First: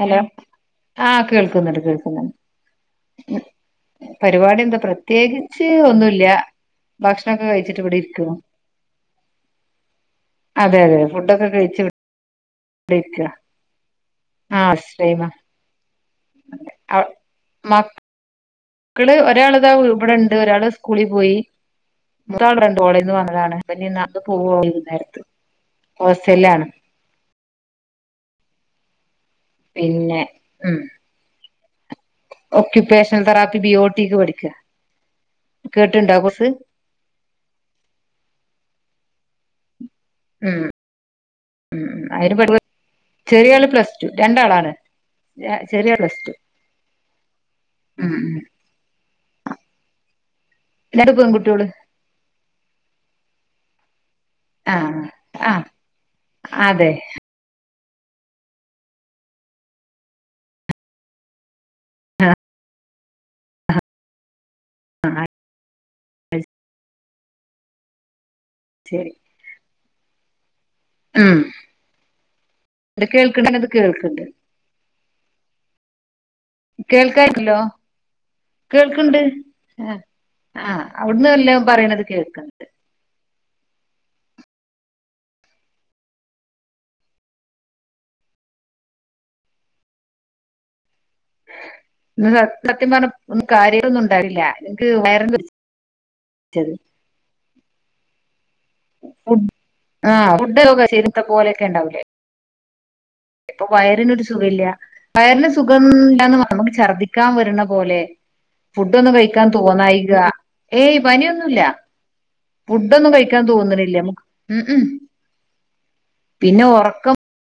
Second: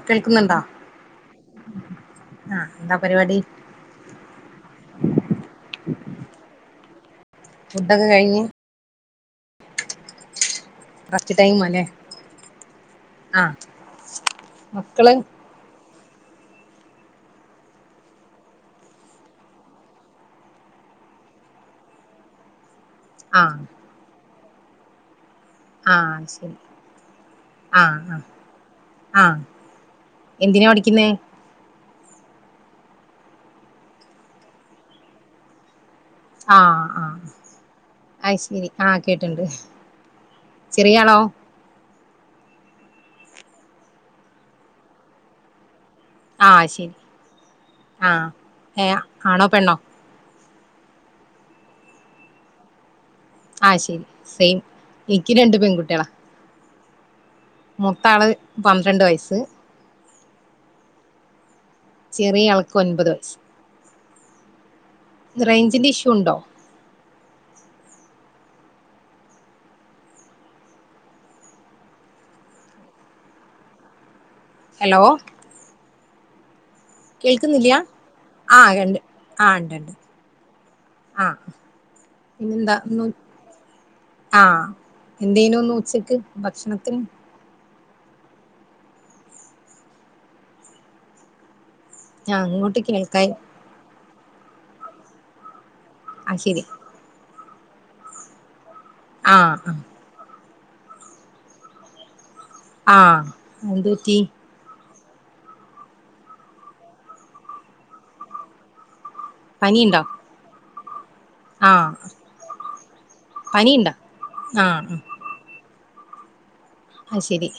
Hello ആഹ് കേൾക്കുന്നുണ്ട് കേൾക്കുന്നുണ്ട് ആഹ് എന്താ പരിപാടി പരിപാടി എന്താ പ്രത്യേകിച്ച് ഒന്നുമില്ല ഭക്ഷണൊക്കെ കഴിച്ചിട്ട് ഇവിടെ ഫുഡൊക്കെ ഇരിക്കുന്നു കഴിഞ്ഞ് അതെ അതെ റസ്റ്റ് ഫുഡൊക്കെ ടൈം അല്ലേ കഴിച്ച് ഇവിടെയിരിക്കാ ആഹ് ആ റസ്റ്റ്‌ മക്കള് ടൈമാ ആ മക് ക്കള് ഒരാൾതാ ഇവ് ഇബ്ടോണ്ട് ഒരാള് സ്കൂളി പോയി മൂത്താള് ഇവ്ടൊണ്ട് ഇപ്പ കോളേന്ന് വന്നതാണ് ആഹ് അപ്പനി ഇന്നാത്ത് പോവോള് വൈന്നേരത്ത് ആഹ് ശരി ആഹ് അഹ് ആഹ് പിന്നെ എന്തിനാ ഉം പഠിക്കുന്നേ ഓക്യുപേഷൻ തെറാപ്പി ബി ഒ ടിക്ക് പഠിക്ക കേട്ട്ണ്ടാ കൊ ആഹ് അഹ് അയ്ശരി ആ കേട്ട്ണ്ട് ചെറിയ ആളോ ഉം ഉം അയ്ന് പഠിപ് ചെറിയാള് പ്ലസ് ടു രണ്ടാളാണ് ചെറിയാള് പ്ലസ് ടു ആഹ് ശരി ഉം ആഹ് ഏ ആണോ പെണ്ണോ രണ്ട് പെങ്കുട്ട്യോള് ആഹ് ശരി സെയിം ആഹ് എനിക്ക് രണ്ട് ആഹ് പെൺകുട്ടികളാ അതെ മൂത്താള് പന്ത്രണ്ട് വയസ്സ് ആഹ് ചെറിയ ആൾക്ക് ഒൻപത് വയസ്സ് റേയ്ഞ്ചിന്റ ഇഷ്യൂ ഉണ്ടോ ശരി ഉം ഇത് കേൾക്ക്ണ്ടനത് കേൾക്ക്ണ്ട് ഹലോ കേൾക്കാനില്ലല്ലോ കേൾക്കുന്നില്ല ആഹ് ഉണ്ട് കേൾക്ക്ണ്ട് ആഹ് ഉണ്ട് ഉണ്ട് അ ആ അവ്ട്ന്ന് ആഹ് വെല്ലോം പറയണത് കേൾക്ക്ണ്ട് പിന്നെന്താ ഇന്ന് ആഹ് എന്തേനൂന്ന് ഉച്ചക്ക് ഭക്ഷണത്തിന് ഇന്നല ആഹ് ഇങ്ങോട്ട് സത്യം പറഞ്ഞ കേൾക്കായി ഒന്നും കാര്യട്ടൊന്നു ഉണ്ടായില്ല എനിക്ക് വയർന് ആഹ് ശെരി ഫുഡ് ആഹ് ആഹ് ഫുഡ് കശെരിത്ത പോലെക്കെ ഇണ്ടാവുല്ലേ ആഹ് ഇപ്പ എന്ത് പറ്റി വയറിനൊരു സുഖല്ല്യ വയർന് സുഖംല്ലാന്ന് മറന്നു ഛർദ്ദിക്കാം വെര്ണ പോലെ ഫുഡോന്നും കഴിക്കാൻ പനിയുണ്ടോ തോന്നായ്ക ഏയ് പനിയൊന്ന്- ന്നുല്ല ആഹ് ഫുഡൊന്നും കഴിക്കാൻ പനിയുണ്ടോ തോന്നണില്ല ആഹ് പിന്നെ ഒറക്കം അത് ശരി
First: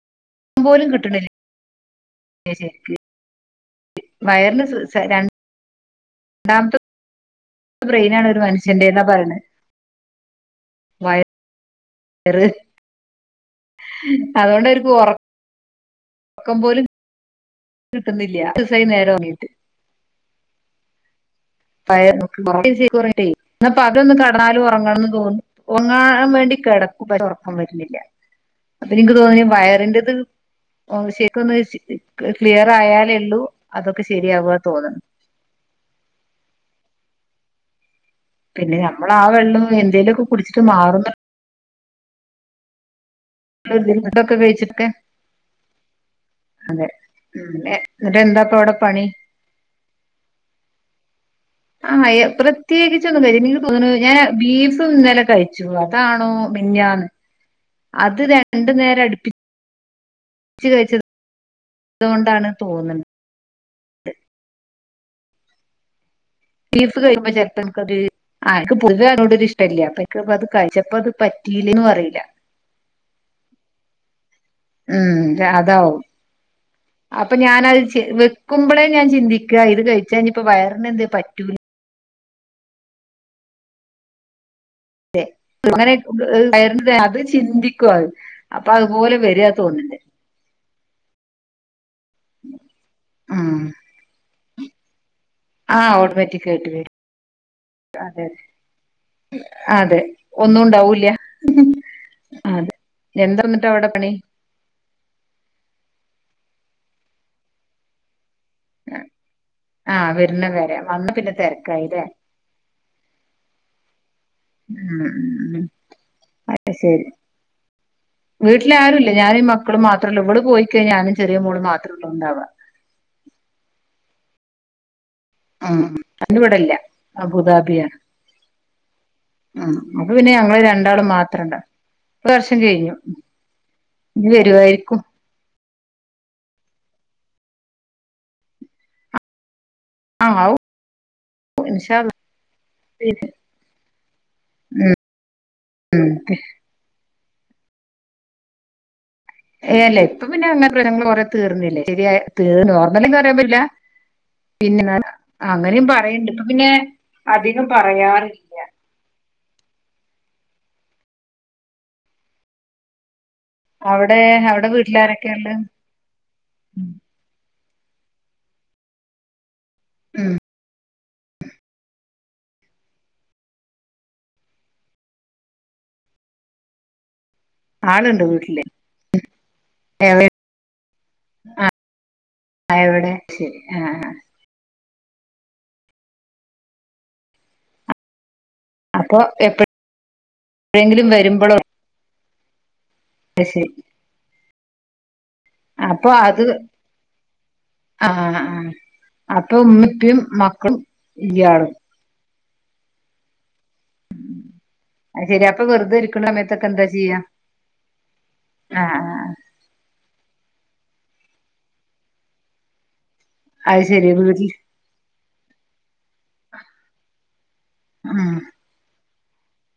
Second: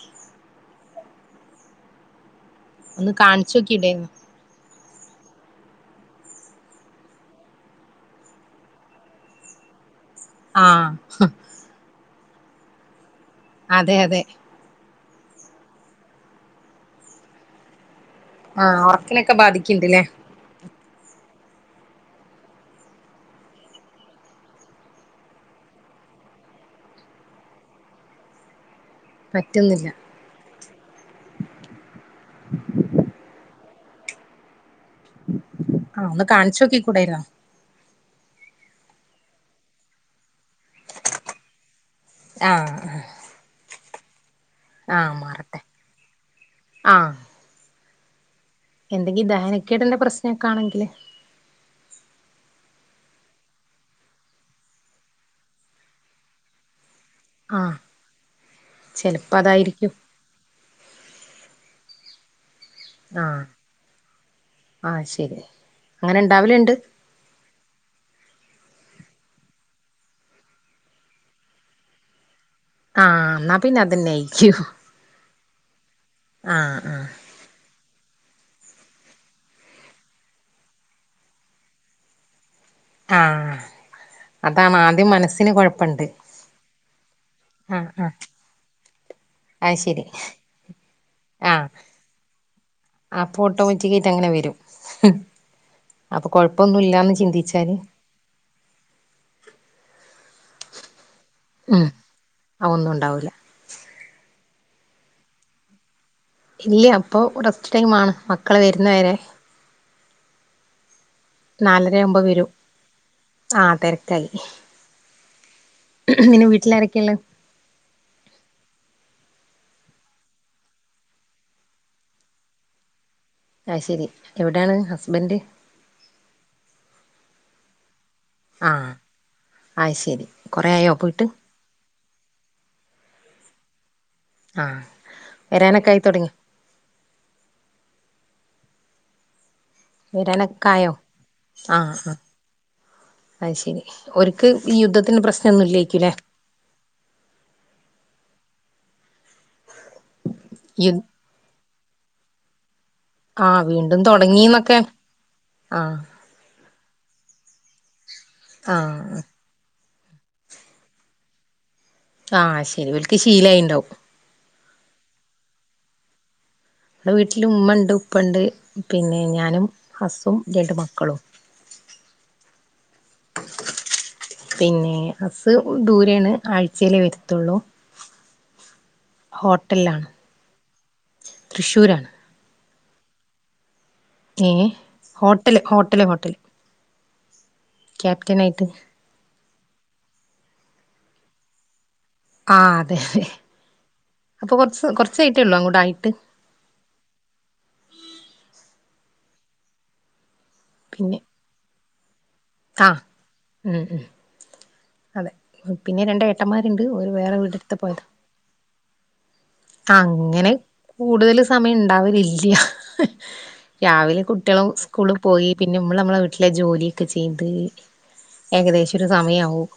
അത് പോലും കിട്ടണില്ലിയ ല്ലേ ശെരിക്ക് [unintelligible] ഒന്ന് കാണിച്ചു നോക്കിയില്ലേ വയറിന് രണ്ട് ണ്ടാമ്ത്ത് [unintelligible] ബ്രെയ്നാണ് ഒര് മനുഷ്യന്റെന്നാ പറയണെ ആഹ് ഇറ് അതെ അതെ അതുകൊണ്ട് ഒ [unintelligible] ർ ഒറക്കം പോലും- കിട്ടുന്നില്ലിയ ആഹ് വർക്കിലൊക്കെ ബാധിക്ക്ണ്ട് ഇല്ലേ പയെ മറ്റെ [unintelligible] ചേക്കൊറങ്ങീട്ടേ ഇന്നാപ്പ അതൊന്ന് കണ്ടാലും ഒറങ്ങണന്ന് തോന്നു ഒറങ്ങാൻ വേണ്ടി കെടക്കും പക്ഷെ ഒറക്കം വെരണില്ല അപ്പ എനിക്ക് തോന്നിനെ പറ്റുന്നില്ല വയറിന്റത് ഓ ശരിക്ക് ഒന്ന് ക്ലിയറായാലേയുള്ളൂ അതൊക്കെ ശരിയാവു തോന്നണ് ആഹ് ഒന്ന് കാണിച്ചു നോക്കി കൂടാരുന്നോ പിന്നെ ഞമ്മളാ വെള്ളോ എന്തേലോക്കെ കുടിച്ചിട്ട് മാറുന്ന് ആഹ് തൊ [unintelligible] ക്കെ കഴിച്ചിട്ടക്കെ ആഹ് മാറട്ടെ അതെ ഉം എന്നിട്ട് എന്താ ഇപ്പൊ അവിടെ പണി എന്തെങ്കി ദഹനക്കെടിന്റെ പ്രശ്നൊക്കെ ആണെങ്കില്- ആഹ് പ്രത്യേകിച് ഒന്നും കഴിചില്ല എനിക്ക് തോനുണു ഞാൻ ബീഫ് ഇന്നലെ കഴിച്ചു അതാണോ മിനിഞ്ഞാന്ന് ആഹ് അത് രണ്ടു നേരം അടുപ്പിച്ച് - ചെലപ്പോ അതായിരിക്കും ഇച്ചിരി കഴിച്ചത് അതുകൊണ്ടാണ് തോന്നുന്നത് ആഹ് ആ ശരി അങ്ങനെ ഉണ്ടാവല് ഉണ്ട് കഴുമ്പ ചർത്ത [unintelligible] ൻ കറി ആ എനിക്ക്‌ പൊതുവെ അതിനോട് ഒരു ഇഷ്ട്ടാവില്ലിയ അപ്പൊ അത് കഴിച്ചപ്പ അത് പറ്റിയില്ലേന്നും അറിയില്ല ആഹ് എന്നാ പിന്നെ അത് തന്നെ ആയിരിക്കും ഉം അതാവും ആഹ് ആഹ് അപ്പൊ ഞാനത് ചി വെക്കുമ്പോഴേ ഞാൻ ചിന്തിക്കുക ഇത് കഴിച്ചാ ഇനിപ്പോ വയറിനന് എന്തേലും പറ്റുമോ ആഹ് അതാണ് ആ - അതെ അങ്ങനെ അത് ആഹ് ചിന്തിക്കും അ ആഹ് അപ്പൊ അതുപോലെ വര- അത് ശരി ആ അപ്പൊ ഉം ഓട്ടോമാറ്റിക് ആയിട്ട് അങ്ങനെ വരും ആഹ് അപ്പൊ ഓട്ടോമാറ്റിക് ആയിട്ട് വരും കൊഴപ്പൊന്നുംല്ലാന്ന് ചിന്തിച്ചാല്- അതെ അതെ അതെ ഒന്നും ഉണ്ടാവൂല്ല ഉം ആഹ് അതെ ഒന്നും ഉണ്ടാവൂല എന്താ വന്നിട്ടാ അവിടെ പണി ഇല്ലിയ അപ്പൊ ഒസ് [unintelligible] ടൈമാണ് മക്കള് വരുന്നവരെ ആഹ് വരുന്ന വരെ വന്ന പിന്നെ നാലര തിരക്കായില്ലേ ആകുമ്പോ വരും ആഹ തിരക്കായി ഉം ഉം ഉം. നിന്നെ വീട്ടിലരൊക്കെയള്ള വീട്ടില ആരുും ഇ ഞാനും മക്കും മാത്രമ ഉള്ളു ഇവിള് പോയിക്കഴിഞ്ഞഞാനും ചെറിയ മോള് മാത്രമ ഉള്ള ഉണ്ടവാ ആയ് ശരി എവിടെയാണ് ഹസ്ബൻഡ് ഉ അവര് വിടല്ല അബുദാബിയാണ് ആഹ ഉ അപ്പ പിന്നെ ഞങ്ങള് രണ്ടാളും പോയിട്ട് മാത്രംണ്ട ഒരുവർഷം കഴിഞ്ഞു ഇനി വരുവായിരിക്കും വരാനക്കായി തുടങ്ങിയോ ആഹ് ആവും വരാനക്കായോ ഇൻഷാ ആഹ അള്ളാ അത് ശരി ഒക്ക് ഈ ഉം യുദ്ധത്തിന് പ്രശ്നമൊന്നും യില്ലായിരിക്കല്ലേ ഉം ഏ അല്ല ഇപ്പ പിന്നെ യു അങ്ങനെഞങ്ങങ്ങള്റെ തീർന്നില്ലേ ശരിയ തീ അങ്ങനറിയപ്പില്ല ആഹ് വീണ്ടും തൊടങ്ങീന്നൊക്കെ പിന്നെ അങ്ങനെയും ആഹ് പറയണ്ട് ഇപ്പ പിന്നെ അധികം പറയാറ് ഇല്ല ആഹ ആഹ് ശരി ഓൽക്ക്ശീലയണ്ട് അവിടെ അവിടെ വീട്ടിലാരൊക്കെയുണ്ട് നമ്മടെ വീട്ടില ഉമ്മ ഉണ്ട് ഉപ്പ ഉണ്ട് പിന്നെ ഞാനും ഹസ്സും രണ്ട് മക്കളും പിന്നെ അസ് ദൂരാണ് ആഴ്ചയിലേ വരത്തുള്ളൂ ആളുണ്ട് വീട്ടില് ഹോട്ടലിലാണ് എവിടെണ് തൃശ്ശൂരാണ് ആവിടെ ശരി ആ ഹ ഏ ഹോട്ടല് ഹോട്ടല് ഹോട്ടല് ക്യാപ്റ്റന ആയിട്ട് അപ്പോൾ എപ്പ എഴെങ്കിലും വരുമ്പോൾ ആ ഹഅതെ അതെ അയ് ശരി അപ്പൊ കുറച്ച് കുറച്ച് കൊറച്ചായിട്ടൊള്ളു അപ്പൊ അത് ആഹ് ആഹ് അപ്പൊ ഉമ്മ ഇപ്പിം മക്കളും പിന്നെ ഇഴാളും ആഹ് ഉം ഉം അത് അതെ ശരി അപ്പൊ വെറുതെ പിന്നെ രണ്ട് ഇരിക്കുന്ന സമയത്തൊക്കെ ഏട്ടന്മാരുണ്ട് എന്താ ഓര് ചെയ്യാ വേറെ വീടെടുത്ത് പോയത് ആ ആ അങ്ങനെ കൂടുതല് സമയം ഇണ്ടാവലില്ല അത് ശരി രാവിലെ വീട്ടിൽ കുട്ടികളും സ്കൂള് പോയി പിന്നെ നമ്മള് നമ്മളെ വീട്ടിലെ ജോലിയൊക്കെ ചെയ്ത് ഉം ഏകദേശം ഒരു സമയാവും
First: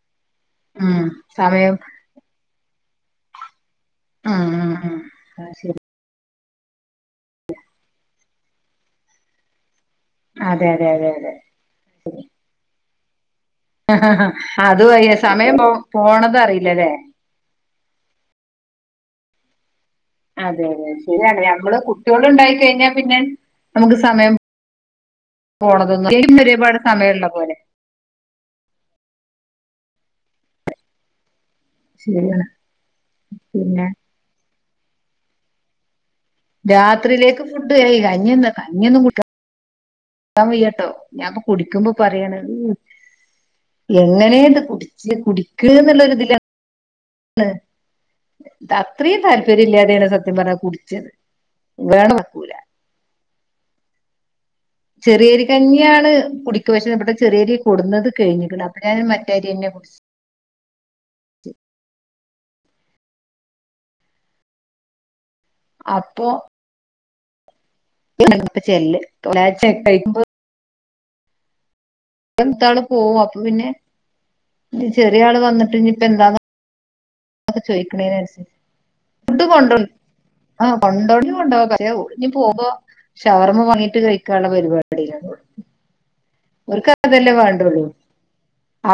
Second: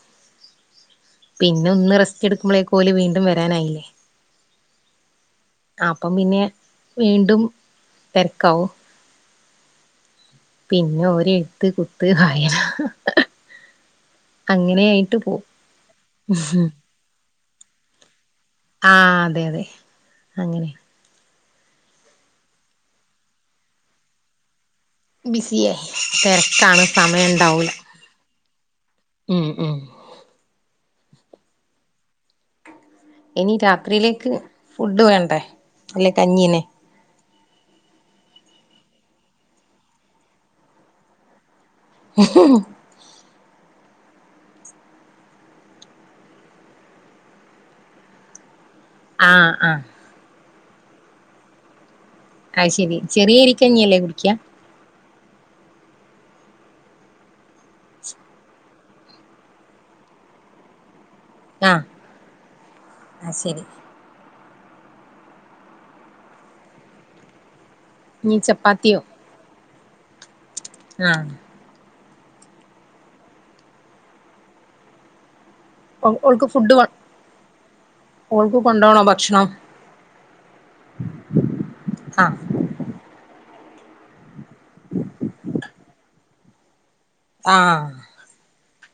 ഉം പിന്നെ സമയം ഒന്ന് റെസ്റ്റ് എടുക്കുമ്പോളേക്കും ഓല് വീണ്ടും വരാനായില്ലേ ഉം ഉം ഉം അത് ശരി അപ്പം പിന്നെ വീണ്ടും തരക്കാവും അതെ അതെ പിന്നെ അതെ ഒര് അതെ എഴുത്ത് കുത്ത് വായന അങ്ങനെ അതുവായി ആയിട്ട് പോവും സമയം പോ പോണത് അറിയില്ലല്ലേ ആഹ അതെ അതെ അതെ അങ്ങനെ അതെ ശരിയാണ് നമ്മള് കുട്ടികള് ഉണ്ടായി കഴിഞ്ഞാ പിന്നെ നമുക്ക് സമയം ബിസിയായി പോണതൊന്നും പിന്നെ ഒരുപാട് തരക്കാണ് സമയം സമയമുള്ള പോലെ ഉണ്ടാവൂല ഉം ഉം ശരിയാണ് ഇനി പിന്നെ രാത്രിയിലേക്ക് ഫുഡ് വേണ്ടേ അല്ലേ കഞ്ഞീനെ രാത്രിയിലേക്ക് ഫുഡ് കയി കഞ്ഞൊ കഞ്ഞൊന്നും കുടി ക്കാൻ വയ്യാട്ടോ ഞാൻ ഇപ്പൊ കുടിക്കുമ്പോ പറയാണ് ഇ എങ്ങനെത് കുടിച്ച് കുടിക്ക് എന്നുള്ളൊരു ഇതിലാ ണ് ത അത്രയും ആഹ് ആഹ് താല്പര്യല്ലാതെണ് സത്യം പറഞ്ഞ കുടിച്ചത് വേണം വക്കൂല അയ് ശരി ചെറിയ അരിക്കഞ്ഞിയല്ലേ കുടിക്ക ചെറിയരി കഞ്ഞിയാണ് കുടിക്ക പക്ഷേ ഇവിടെ ചെറിയരി കൊടുന്നത് കഴിഞ്ഞ്ക്ക്ണ് അ അപ്പ ഞാന് മറ്റെ അരിന്നെ വെ ആഹ് ആ ശരി അപ്പോ ഇനി ചെല്ല് ചപ്പാത്തിയോ കഴിക്കുമ്പോ [unintelligible] ആഹ് എത്താണ് പോവും അപ്പൊ പിന്നെ ഇല്ല ചെറിയ ആള് വന്ന്- ഓൾ ഓൾക്ക് ഫുഡ് വേണം അതൊക്കെ ചോയിക്ക്ണനനുസരിച്ച് ഫുഡ് ഭക്ഷണം കൊണ്ടോ ആ കൊണ്ടോണങ്കി കൊണ്ടോവാ പക്ഷെ ഇഞ്ഞി ആഹ് പോവുമ്പോ ഷവർമ്മ വാങ്ങിട്ട് കഴിക്കാള്ള പരിപാടിയ ഓർക്ക് അതല്ലേ വേണ്ടുള്ളൂ ആഹ്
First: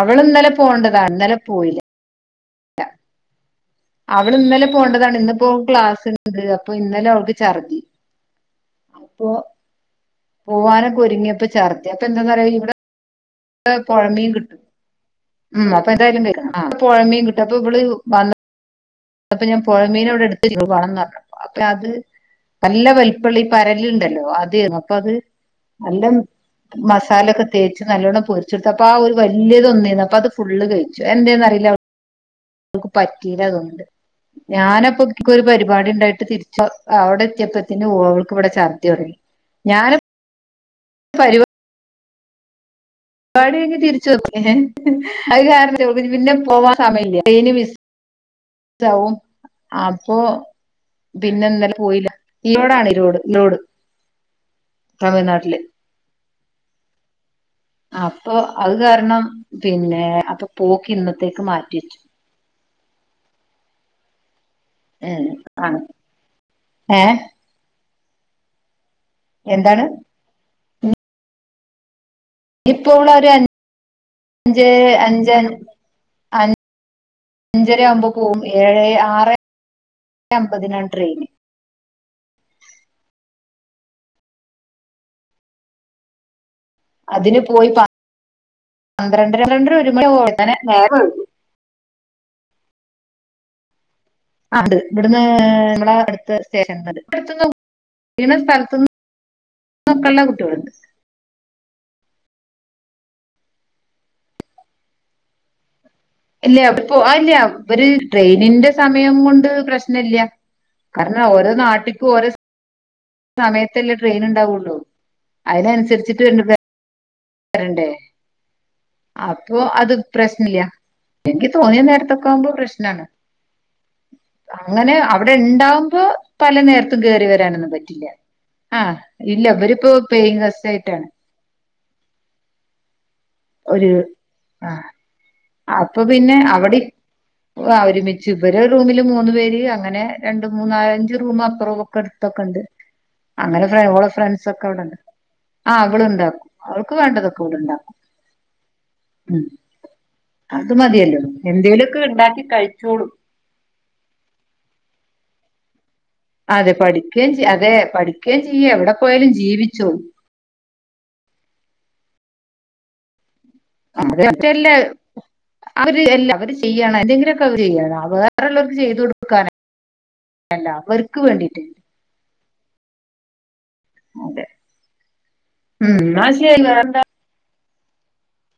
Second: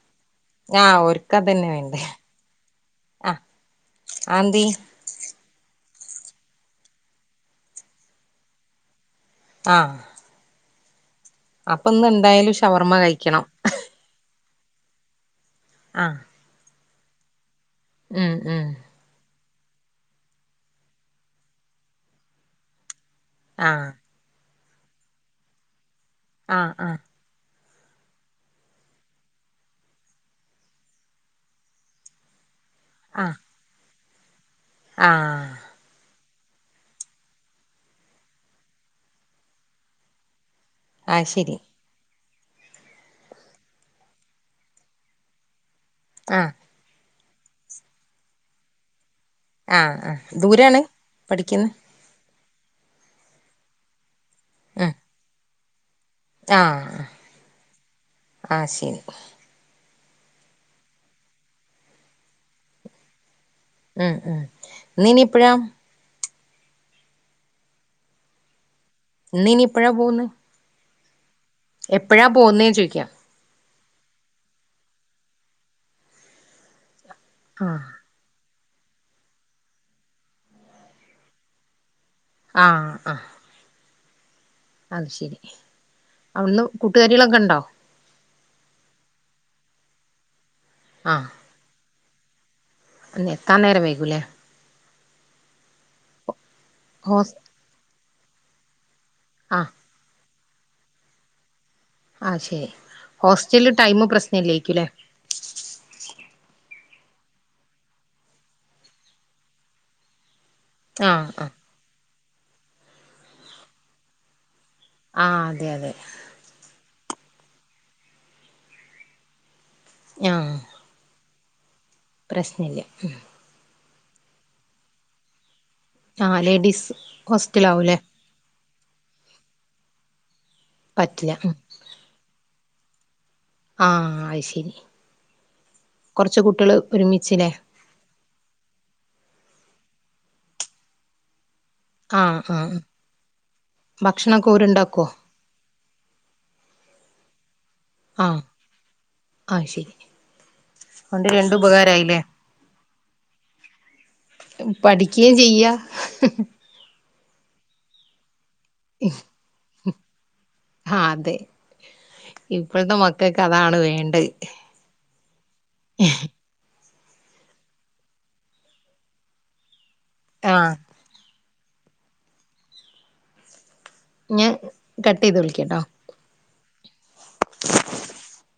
അവള് ഇന്നലെ ആഹ് പോണ്ടതാണ് ഇന്നലെ ഒര്ക്കതന്നെ പോയില്ല വേണ്ടേ ആഹ് അവള് ആന്തി ഇന്നലെ പോണ്ടതാണ് ഇന്ന് ഇപ്പൊ ക്ലാസ്ണ്ട് അപ്പൊ ഇന്നലെ അവൾക്ക് ഛർതി അപ്പൊ ആഹ് പോവാനൊക്കെ ഒരുങ്ങിയപ്പോ ഛർദി അപ്പൊ ഇന്ന് എന്താന്നറിയോ എന്തായാലും ഇവിടെ ഷവർമ്മ കഴിക്കണം പുഴമീൻ കിട്ടും ഉം അപ്പൊ ആഹ് എന്തായാലും കഴിക്കണം പുഴമീൻ കിട്ടും അപ്പം ഇവള് വന്ന ഉം ഉം അപ്പൊ ഞാൻ പുഴമീനവിടെ എടുത്ത് വെച്ച്ക്ക്ണു വാണംന്ന് പറഞ്ഞപ്പോ അപ്പൊ അത് നല്ല വെലാപ്പള്ള ഈ ആഹ് പരലുണ്ടല്ലോ അതെർന്നു അപ്പ അത് നല്ല ആഹ് ആഹ് മസാലൊക്കെ തേച്ച് നല്ലോണ്ണം പൊരിച്ചെടുത്തപ്പൊ ആ ഒരു വലിയതൊന്നേന്നു അപ്പ അത് ഫുള്ള് കഴിച്ചു എന്തെന്ന് അറിയില്ല അവൾ ഓക്ക് ആഹ് പറ്റീല തോന്ന്ണ്ട് ഞാനപ്പൊ ഒരു ആഹ് പരി പാടിണ്ടായിട്ട് തിരിച്ച് അവിടെ എത്തിയപ്പോത്തിന് ഓൾക്ക് ഇവിടെ ചർദ്ദി തുടങ്ങി ഞാന്- ആ ശരി പാരിവാടി കഴിഞ്ഞു തിരിച്ചു ഏത്തെ അത് കാരണ പിന്നെ ആഹ് പോ സമയല്ലന് വിസാവവും [unintelligible] ആഹ് അപ്പൊ ആഹ് ദൂരാണ് പിന്നെ പഠിക്കുന്നെ ഇന്നലെ പോയില്ല ഈയോടാണ് ഈ ലോഡ് ലോഡ് തമിഴ്നാട്ടില് ആഹ അപ്പൊ അത് കാരണം പിന്നെ അപ്പൊ പോക്ക് ഇന്നത്തേക്ക് മാറ്റിവ വെച്ചു ഉം ഉം ഇന്ന് ഉ ഇനി എപ്പഴാ ആ ഏ ഇന്ന് ഇനി എന്താണ് എപ്പഴാ പോകന്ന് എപ്പോഴാ പോന്നത്- ഇപ്പോ ഉള്ള ഒരു അഞ്ച് അഞ്ച് അഞ്ചര ആഹ് ആവുമ്പോ പോകവും ഏഴ് ആറ് അമ്പതിനാണ് ട്രെയിന് ആഹ് ആഹ് അത് ശരി അവിടുന്നും കുട്ട് അതിന് പോയി പന്ത്രണ്ടണ്ടര ഒരു മണി ആകും അവിടെ എത്താൻ എത്താ നേരം വൈകൂലേ ആത് ഇവിടുന്ന് നമ്മ അടുത്ത് സ്റ്റേഷൻ ഹോസ് ഇവിടു സ്ഥലത്തു ആഹ് [unintelligible] കുട്ടികളുണ്ട് ആ ശരി ഹോസ്റ്റൽ ടൈം പ്രശ്നം ഇല്ലായിരിക്കും അല്ലേ ഇല്ല അ പോ ഇല്ല അവര് ട്രെയിനിന്റെ സമയം കൊണ്ട് പ്രശ്ന ഇല്ല കാരണം ആഹ് ഓരോ ആഹ് നാട്ടിക്കും ഓരോ സമയത്തല്ലേ ട്രെയിൻ ഉണ്ടാവുള്ളൂ ആഹ് അതെ അതെ അതിനനുസരിച്ചിട്ട് വരണ്ടേ അപ്പൊ അത് പ്രശ്ന ആഹ് ഇല്ല എനിക്ക് തോന്നിയ നേരത്തെൊക്കെ ആവുമ്പോ പ്രശ്നല്ല പ്രശ്നാണ് അങ്ങനെ അവിടെ ഉണ്ടാവുമ്പോ ആഹ് പല ലേഡീസ് നേരത്തും കയറി വരാനൊന്നും ഹോസ്റ്റലാവൂല്ലേ പറ്റില്ല ആഹ് ഇല്ല ഇവരിപ്പോ പെയിൻ ഗസ്റ്റ്‌ ആയിട്ട് പറ്റില്ല ഒരു ആഹ് അത് ആ ശരി അപ്പൊ പിന്നെ കൊറച്ച് കുട്ടികള് അവിടെ ഒരുമിച്ചില്ലേ ഒരുമിച്ച് പക്ഷേ ഇവരെ റൂമില് മൂന്ന് പേര് അങ്ങനെ രണ്ട് മൂന്ന് അഞ്ച് റൂം അപ്പുറം അടുത്തൊക്കെ ആഹ് ഉണ്ട് ആഹ് അങ്ങനെ ഓളെ ഫ്രണ്ട്സ് ഭക്ഷണൊക്കെ ഒക്കെ ഇവിടെണ്ട് ഓരുണ്ടാക്കോ ആ അവൾ ഉണ്ടാക്കും അവൾക്ക് വേണ്ടതൊക്കെ അവൾ ഉണ്ടാക്കും ആഹ് ഉം അത് ശരി അത് മതിയല്ലോ അതോണ്ട് രണ്ട് എന്തേലുമൊക്കെ ഉപകാരായില്ലേ ഉണ്ടാക്കി കഴിച്ചോളൂ പഠിക്കുകയും ചെയ്യാം അതെ പഠിക്കുകയും ചെയ അതെ പഠിക്കുകയും ചെയ്യ എവിടെ പോയാലും ജീവിച്ചോ ആഹ് അതെ ഇപ്പോഴത്തെ മക്കൾക്ക് അതാണ് അത് വേണ്ടത് മറ്റല്ല ചെയ്യാണ് എന്തെങ്കിലൊക്കെ ചെയ്യ അത് വേറെള്ളോർക്ക് ചെയ്തു കൊടുക്കാന് അല്ല ആഹ് അവർക്ക് വേണ്ടിട്ട് അതേ ഞാൻ കട്ട് ചെയ്ത് വിളിക്കാട്ടോ ഉം ന്നാശരി വേറെന്താ [inaudible]